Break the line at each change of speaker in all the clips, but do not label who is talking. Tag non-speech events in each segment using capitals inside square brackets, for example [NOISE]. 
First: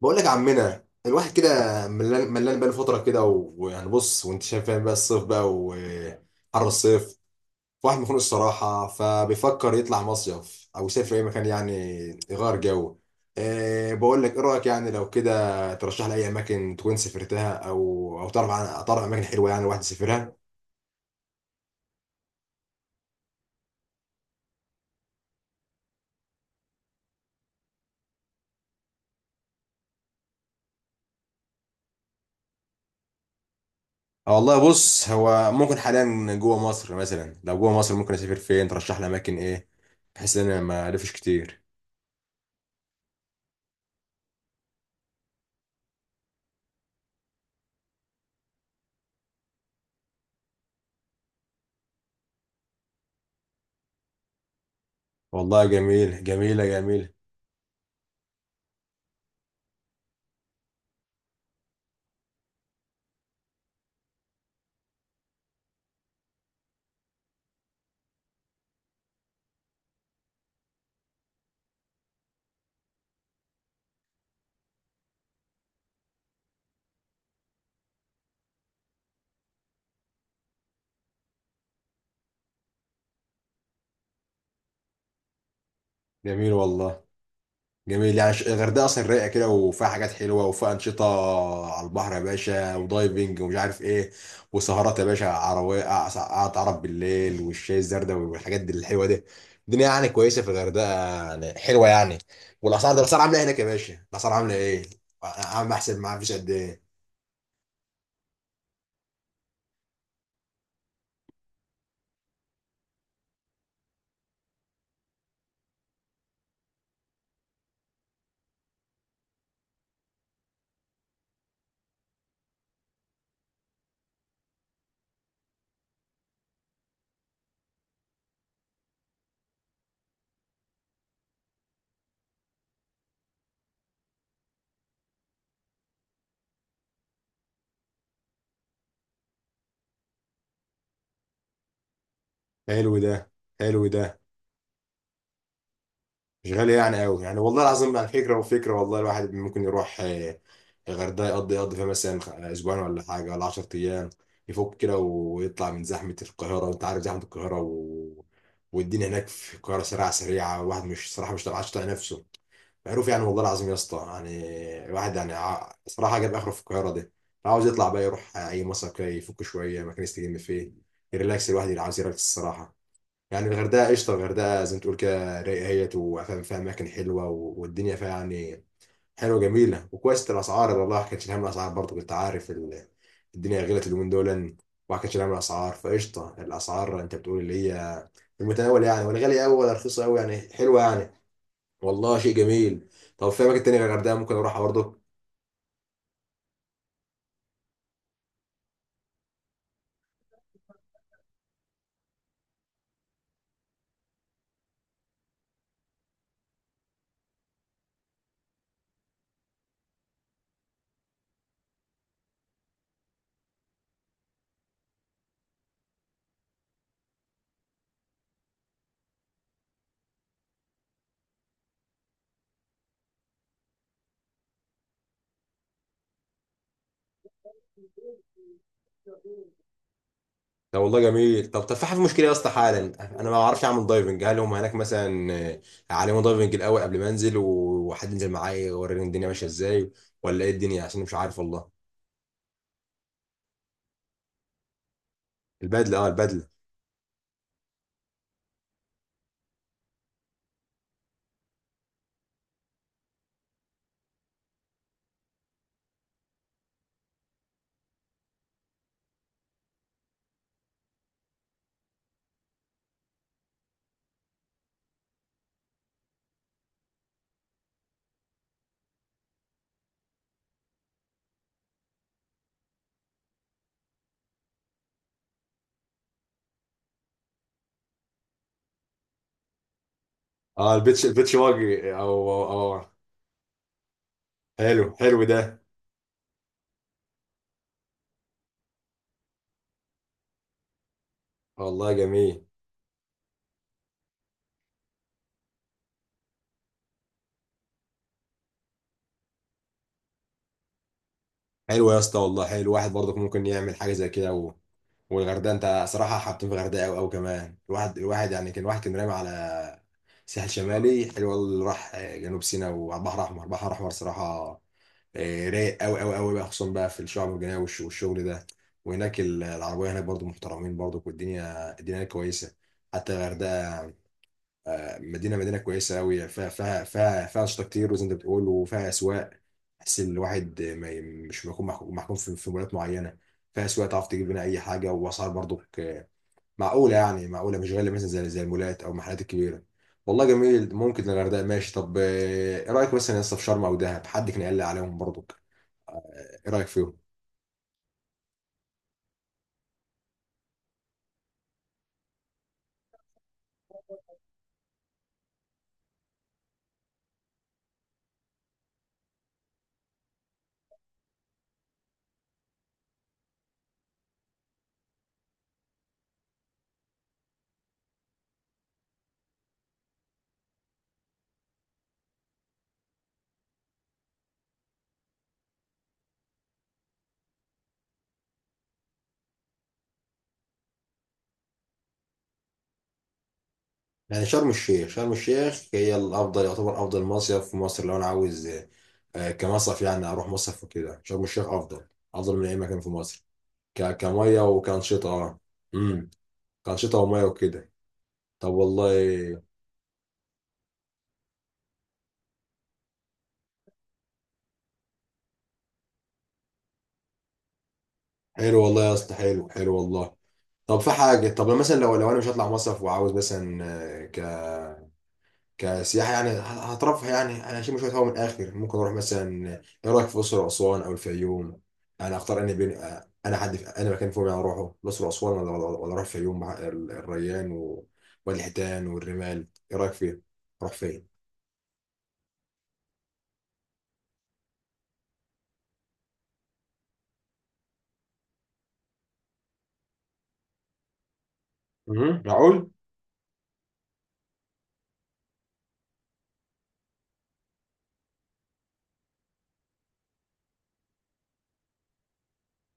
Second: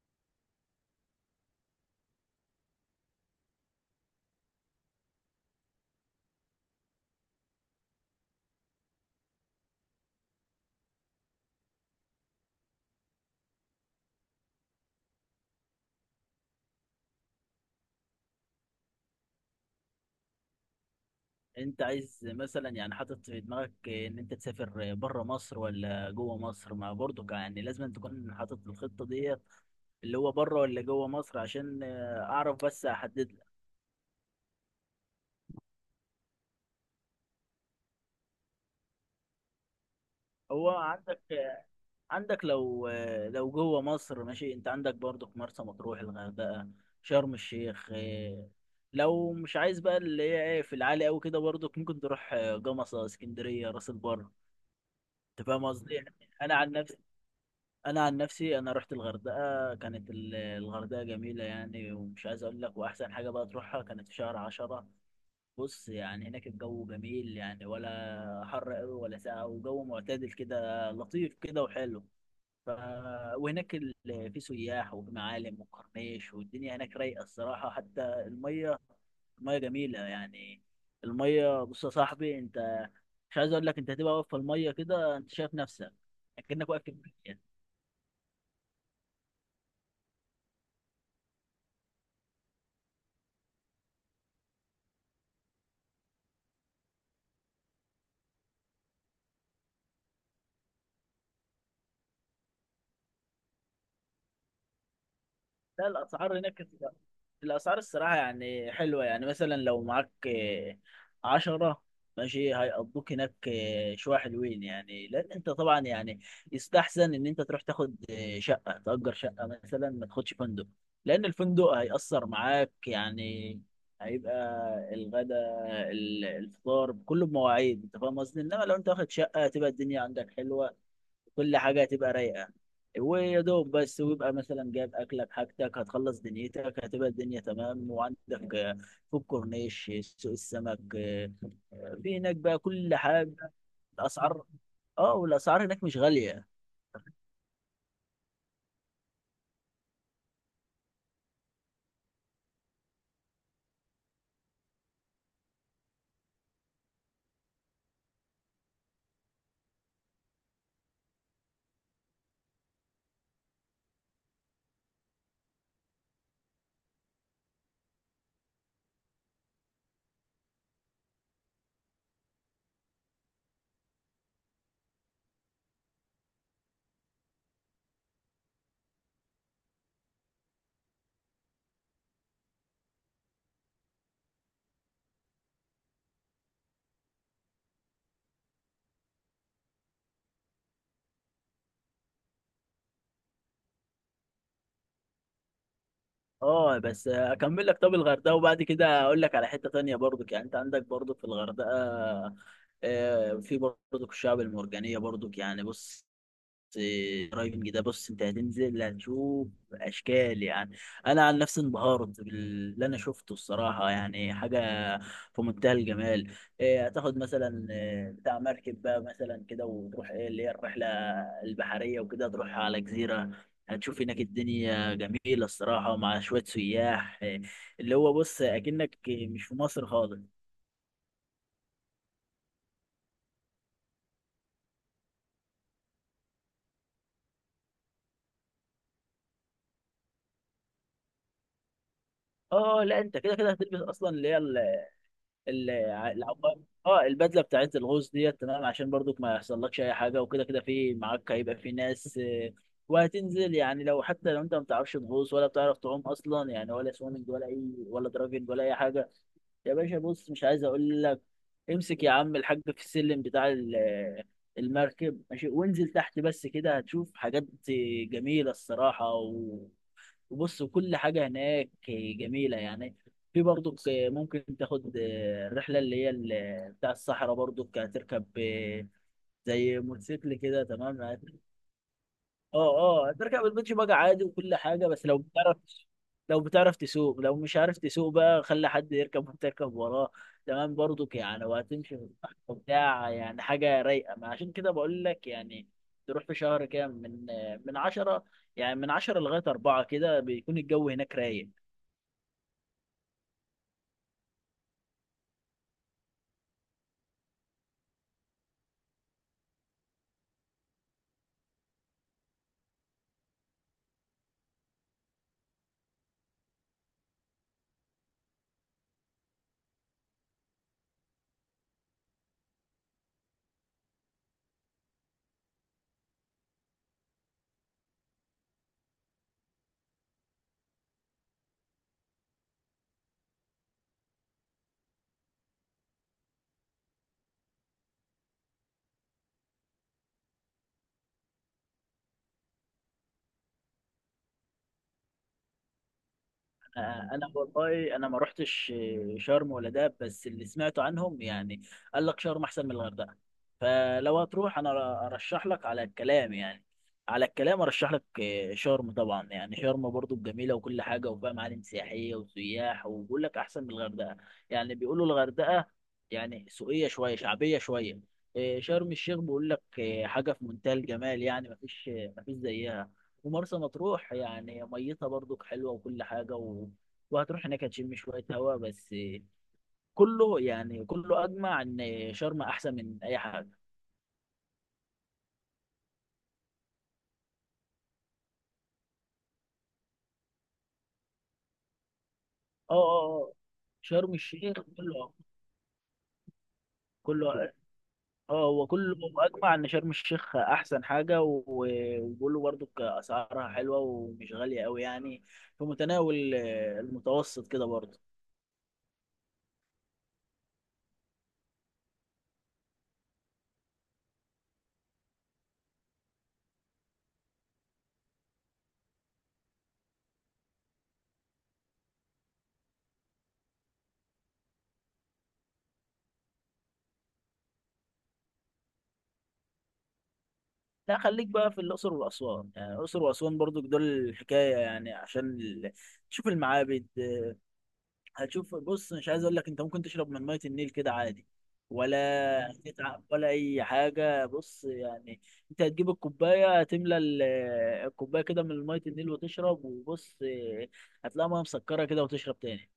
بقول لك يا عمنا، الواحد كده ملان ملان بقاله فتره كده، ويعني بص وانت شايف فاهم بقى، الصيف بقى وحر الصيف. واحد مخنوق الصراحه، فبيفكر يطلع مصيف او يسافر اي مكان، يعني يغير جو. بقول لك ايه رايك؟ يعني لو كده ترشح لي اي اماكن تكون سافرتها، او تعرف، عن تعرف اماكن حلوه يعني الواحد يسافرها.
انت عايز مثلا، يعني حاطط في دماغك ان انت تسافر بره مصر ولا جوه مصر، ما برضو يعني لازم تكون حاطط الخطة ديت اللي هو بره ولا جوه مصر عشان اعرف، بس احدد لك.
آه والله، بص هو ممكن حاليا جوه مصر، مثلا لو جوه مصر ممكن اسافر فين؟ ترشح لي اماكن ايه؟ بحيث ان انا
هو
ما الفش
عندك
كتير.
عندك لو لو جوه مصر، ماشي، انت عندك برضو في مرسى مطروح، الغردقة، شرم الشيخ. لو مش عايز بقى اللي هي ايه في العالي قوي كده، برضو ممكن تروح جمصة، اسكندرية، راس البر. انت
والله
فاهم قصدي يعني.
جميل،
انا
جميله
عن نفسي
جميله.
انا عن نفسي انا رحت الغردقه، كانت الغردقه جميله يعني، ومش عايز اقول لك، واحسن حاجه بقى تروحها كانت في شهر 10. بص يعني هناك الجو جميل يعني، ولا حر قوي ولا ساقع، وجو معتدل كده، لطيف كده وحلو. ف... وهناك ال... في سياح وفي معالم وكورنيش، والدنيا هناك رايقه الصراحه، حتى الميه. الميه جميله يعني. الميه، بص يا صاحبي انت، مش عايز اقول لك، انت هتبقى واقف في الميه كده، انت شايف نفسك
جميل
اكنك واقف في
والله
الميه.
جميل، يعني الغردقه اصلا رايقه كده، وفيها حاجات حلوه وفيها انشطه على البحر يا باشا، ودايفنج ومش عارف ايه. وسهرات يا باشا عربيه، قعدة عرب بالليل والشاي الزردة، والحاجات دي الحلوه دي. الدنيا يعني كويسه في الغردقه، يعني حلوه يعني. والاسعار، ده الاسعار عامله إيه هناك يا باشا؟ الاسعار عامله ايه؟ عم
لا،
احسب معاه، فيش
الاسعار
قد
هناك،
ايه؟
الاسعار الصراحه يعني حلوه، يعني مثلا لو معاك 10، ماشي هيقضوك هناك شويه حلوين، يعني لان انت طبعا يعني يستحسن ان انت تروح تاخد شقه، تأجر شقه مثلا، ما تاخدش فندق. لان الفندق هيأثر معاك، يعني هيبقى الغداء، الفطار كله بمواعيد، انت فاهم قصدي، انما لو انت واخد شقه هتبقى الدنيا عندك حلوه، كل حاجة هتبقى رايقة. ويا دوب بس، ويبقى مثلا جايب أكلك حاجتك، هتخلص دنيتك هتبقى الدنيا تمام، وعندك في الكورنيش سوق السمك، في هناك بقى
حلو
كل
ده،
حاجة.
حلو ده.
الأسعار، اه، والأسعار هناك مش غالية.
مش غالية يعني قوي، يعني والله العظيم، يعني فكرة وفكرة والله، الواحد ممكن يروح الغردقة، يقضي فيها مثلا أسبوعين ولا حاجة ولا 10 أيام، يفك كده ويطلع من زحمة القاهرة، وأنت عارف زحمة القاهرة. و... والدنيا هناك في القاهرة سريعة سريعة، الواحد مش، صراحة، مش عارف يطلع نفسه، معروف يعني والله العظيم يا اسطى يعني. الواحد يعني صراحة جاب آخره في القاهرة دي، عاوز يطلع بقى يروح أي مصيف كده، يفك شوية، مكان يستجم فيه، يريلاكس، الواحد اللي عاوز يريلاكس الصراحة. يعني الغردقة قشطة، الغردقة زي ما تقول كده رايقة هي، وفاهم فيها أماكن حلوة والدنيا فيها يعني حلوة جميلة وكويس، الأسعار والله ما كانش هم، الأسعار برضه كنت عارف الدنيا غلت اليومين دول، وما كانش هم الأسعار، فقشطة الأسعار، أنت بتقول اللي هي في المتناول، يعني ولا غالية أوي ولا رخيصة أوي، يعني حلوة يعني. والله شيء جميل. طب في أماكن تانية غير الغردقة ممكن أروحها برضه؟
اه بس، أكمل لك. طب الغردقة وبعد كده أقول لك على حتة تانية، برضك يعني أنت عندك برضك في الغردقة، في برضك الشعب المرجانية برضك، يعني بص، درايفنج ده، بص انت هتنزل هتشوف اشكال يعني. انا عن نفسي انبهرت باللي انا شفته الصراحه، يعني حاجه في منتهى الجمال. إيه، هتاخد مثلا بتاع مركب بقى مثلا كده، وتروح ايه اللي هي الرحله البحريه وكده، تروح على جزيره. هتشوف هناك الدنيا جميله الصراحه، مع شويه سياح اللي هو بص اكنك مش في مصر خالص.
ده والله جميل، طب في حاجه مشكله يا اسطى حالا، انا ما بعرفش اعمل دايفنج، هل هم هناك مثلا هيعلموا دايفنج الاول قبل ما انزل، وحد ينزل معايا يوريني الدنيا ماشيه ازاي، ولا ايه الدنيا؟ عشان أنا مش عارف والله.
اه لا، انت كده كده هتلبس اصلا اللي هي
البدله، اه البدله.
العقار. اه، البدله بتاعت الغوص ديت، تمام عشان برضك ما يحصلكش اي حاجه، وكده كده في معاك هيبقى في ناس، وهتنزل يعني، لو حتى لو انت ما بتعرفش تغوص ولا بتعرف تعوم اصلا يعني، ولا سويمنج ولا اي، ولا دراجنج ولا اي حاجه. يا باشا، بص مش عايز اقول لك، امسك يا عم الحاج في السلم بتاع المركب ماشي، وانزل تحت، بس كده هتشوف حاجات جميله الصراحه. بص كل حاجة هناك جميلة يعني. في برضك ممكن تاخد الرحلة اللي هي بتاع الصحراء، برضك هتركب زي موتوسيكل كده،
اه
تمام
البيتش،
اه.
البيتش واجي،
اه هتركب البيتش باجي عادي وكل
حلو
حاجة، بس لو
حلو ده.
بتعرف، لو بتعرف تسوق. لو مش عارف تسوق بقى، خلي حد يركب وانت تركب وراه، تمام برضك يعني،
والله
وهتمشي في الصحراء
جميل،
وبتاع، يعني حاجة رايقة، ما عشان كده بقول لك يعني. تروح في شهر كده من 10، يعني من 10 لغاية 4 كده بيكون الجو هناك رايق.
حلو يا اسطى والله، حلو الواحد برضك ممكن يعمل حاجه زي كده. و... والغردقه، انت صراحه حاطين في الغردقه قوي قوي كمان، الواحد يعني، كان الواحد كان رامي على ساحل شمالي، حلو والله اللي راح جنوب سيناء وعلى البحر الاحمر، البحر الاحمر صراحه رايق قوي قوي قوي بقى، خصوصا بقى في الشعب المرجانيه والشغل ده. وهناك العربيه هناك برضو محترمين برضو، والدنيا هناك كويسه، حتى الغردقه مدينه كويسه قوي، فيها انشطه كتير وزي ما انت بتقول، وفيها اسواق، بحيث ان الواحد ما ي- مش بيكون محكوم في مولات معينه، فيها اسواق تعرف تجيب منها اي حاجه، واسعار برضو معقوله، يعني معقوله مش غاليه، مثلا زي المولات او المحلات الكبيره. والله جميل، ممكن الغردقه ماشي، طب ايه رايك مثلا يا اسطى في شرم او دهب؟ حد كان قال لي عليهم برضو، ايه رايك فيهم؟
انا والله انا ما رحتش شرم ولا دهب، بس اللي سمعته عنهم يعني قال لك شرم احسن من الغردقه. فلو هتروح، انا ارشح لك على الكلام، يعني على الكلام ارشح لك شرم طبعا، يعني شرم برضو جميله وكل حاجه، وفيها معالم سياحيه وسياح، وبيقول لك احسن من الغردقه. يعني بيقولوا الغردقه يعني سوقيه شويه، شعبيه شويه. شرم الشيخ بيقول لك حاجه في منتهى الجمال يعني، ما فيش زيها. ومرسى مطروح يعني ميتها برضك حلوة وكل حاجة، وهتروح هناك هتشم شوية هوا بس. كله يعني، كله أجمع إن شرم أحسن من أي حاجة.
يعني شرم الشيخ هي الافضل، يعتبر افضل مصيف في مصر لو انا عاوز كمصيف، يعني اروح مصيف وكده شرم الشيخ افضل من اي
اه،
مكان في
اه،
مصر.
اه، شرم
كميه
الشيخ
وكانشطه،
كله،
اه. امم كانشطه وميه
كله،
وكده.
اه
طب
هو كله.
والله.
أجمع إن شرم الشيخ أحسن حاجة، وبيقولوا برضك أسعارها حلوة ومش غالية أوي، يعني في متناول المتوسط كده برضه.
حلو والله يا اسطى، حلو حلو والله. طب في حاجه، طب مثلا لو انا مش هطلع مصيف، وعاوز مثلا كسياحة يعني هترفه، يعني أنا هشم شوية هوا من الآخر، ممكن أروح مثلا، إيه رأيك في الأقصر وأسوان أو الفيوم؟ أنا أختار أني بين، أنا حد في، أنا مكان فيهم يعني أروحه، الأقصر وأسوان ولا أروح الفيوم مع الريان ووادي الحيتان والرمال، إيه رأيك فيه؟ أروح
لا،
فين؟
خليك بقى في الأقصر وأسوان، يعني الأقصر وأسوان برضك دول الحكاية، يعني عشان تشوف المعابد. هتشوف، بص مش عايز اقول لك، انت ممكن تشرب من ميه النيل كده عادي، ولا
مهم، معقول؟
هتتعب ولا اي حاجه، بص يعني انت هتجيب الكوبايه، هتملى الكوبايه كده من ميه النيل وتشرب، وبص هتلاقي ميه مسكره كده وتشرب تاني.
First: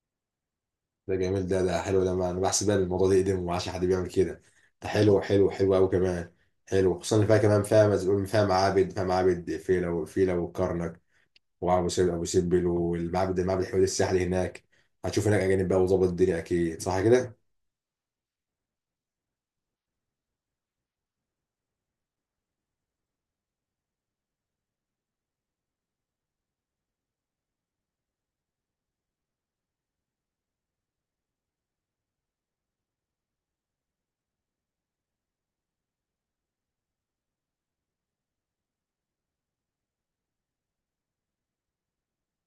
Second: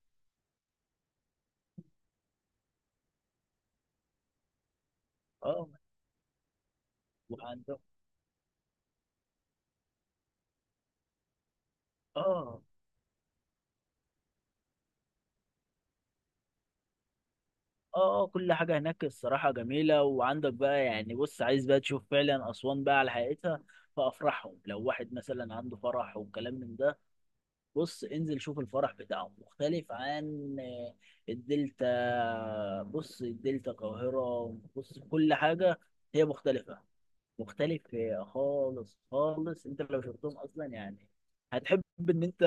ده جميل ده ده حلو ده، ما أنا بحسب بقى الموضوع ده يقدم، وما عادش حد بيعمل كده، ده حلو حلو
اه
حلو أوي كمان. حلو، خصوصا اللي فيها كمان،
وعندهم.
فيها معابد فيلة وفيلة وكرنك، وابو سمبل ابو
اه،
سمبل والمعبد الحيواني السحلي هناك. هتشوف هناك اجانب بقى، وظبط الدنيا اكيد، صح كده؟
اه، كل حاجه هناك الصراحه جميله، وعندك بقى يعني، بص عايز بقى تشوف فعلا اسوان بقى على حقيقتها، فافرحهم. لو واحد مثلا عنده فرح وكلام من ده، بص انزل شوف الفرح بتاعهم مختلف عن الدلتا. بص الدلتا، القاهرة، بص كل حاجة هي مختلف خالص خالص. انت لو شفتهم اصلا يعني هتحب ان انت،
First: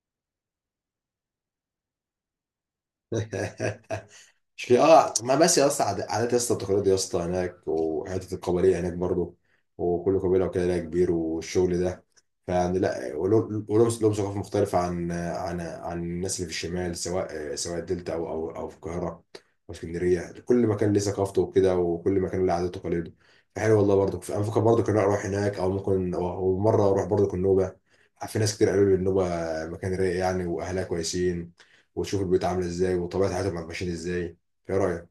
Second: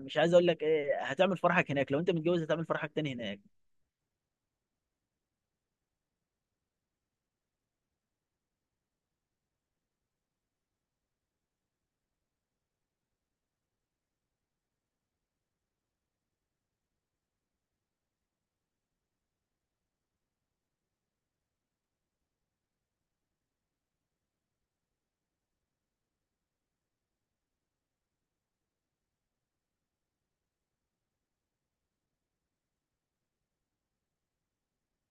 مش عايز اقول لك ايه، هتعمل فرحك هناك. لو انت متجوز هتعمل فرحك تاني هناك.
[LAUGHS] مش ليه؟ اه، ما بس يا اسطى، عادات يا اسطى، التقاليد يا اسطى هناك، وحته القبليه هناك برضو، وكل قبيله وكده لها كبير والشغل ده. فيعني لا، لهم ثقافه مختلفه عن الناس اللي في الشمال، سواء الدلتا او في القاهره او اسكندريه، كل مكان ليه ثقافته وكده، وكل مكان له عاداته وتقاليده. فحلو والله، برضو انا بفكر برضو كنا اروح هناك، او ممكن مره اروح برضو النوبه، في ناس كتير قالوا لي النوبه مكان رايق يعني، واهلها كويسين، وتشوف البيوت عامله ازاي، وطبيعه حياتهم ماشيين ازاي، ايه رايك؟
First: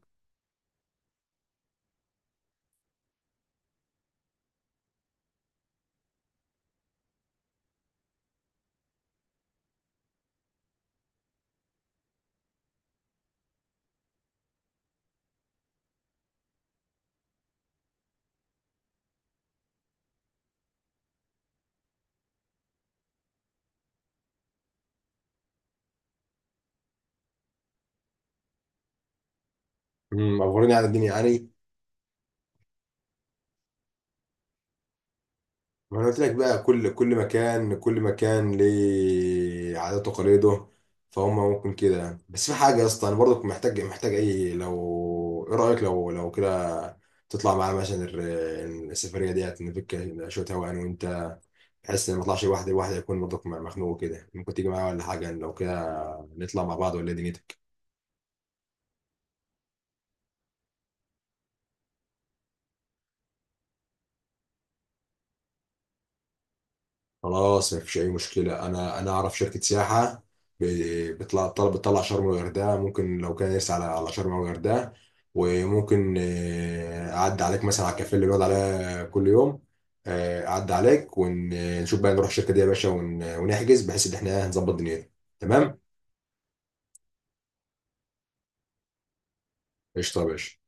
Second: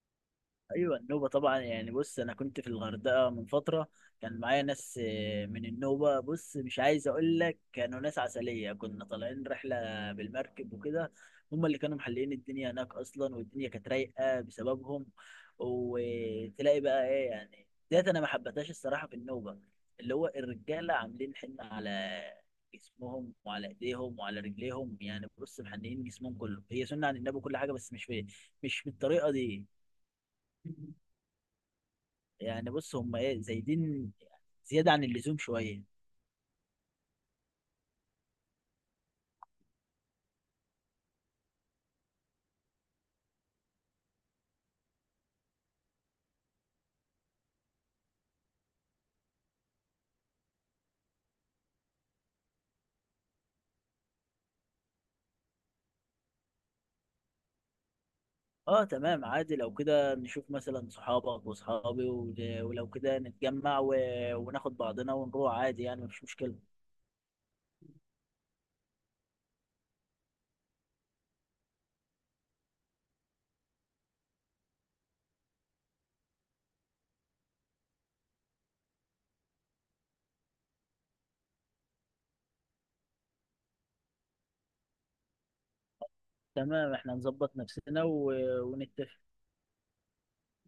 ايوه، النوبه طبعا، يعني بص انا كنت في الغردقه من فتره، كان معايا ناس من النوبه، بص مش عايز اقول لك، كانوا ناس عسليه، كنا طالعين رحله بالمركب وكده. هم اللي كانوا محللين الدنيا هناك اصلا، والدنيا كانت رايقه بسببهم. وتلاقي بقى ايه يعني، ديت انا ما حبيتهاش الصراحه في النوبه، اللي هو الرجاله عاملين حنه على جسمهم وعلى ايديهم وعلى رجليهم، يعني بص محنيين جسمهم كله. هي سنه عن النبي كل حاجه، بس مش بالطريقه دي.
اخبرني عن الدنيا يعني.
يعني بص هم ايه، زايدين زيادة عن اللزوم شوية.
ما انا قلت لك بقى كل مكان، كل مكان ليه عاداته وتقاليده، فهم ممكن كده يعني. بس في حاجه يا اسطى، انا برضك محتاج اي، لو ايه رايك لو كده تطلع معانا مثلا السفريه ديت، نفك شويه هوا انا وانت، بحيث ان ما اطلعش لوحدي، لوحدي يكون برضك مخنوق كده، ممكن تيجي معايا ولا حاجه؟ يعني لو كده نطلع مع بعض، ولا إيه دنيتك؟
اه تمام عادي، لو كده نشوف مثلا صحابك وصحابي، ولو كده نتجمع وناخد بعضنا ونروح عادي، يعني مفيش مشكلة.
خلاص، مفيش اي مشكله، انا اعرف شركه سياحه، بتطلع طلب، بتطلع شرم والغردقه، ممكن لو كان نفسي على شرم والغردقه، وممكن اعدي عليك مثلا على الكافيه اللي بنقعد عليها كل يوم، اعدي عليك ونشوف بقى نروح الشركه دي يا باشا، ونحجز بحيث ان احنا نظبط دنيتنا تمام.
تمام احنا نظبط نفسنا ونتفق
قشطه يا باشا.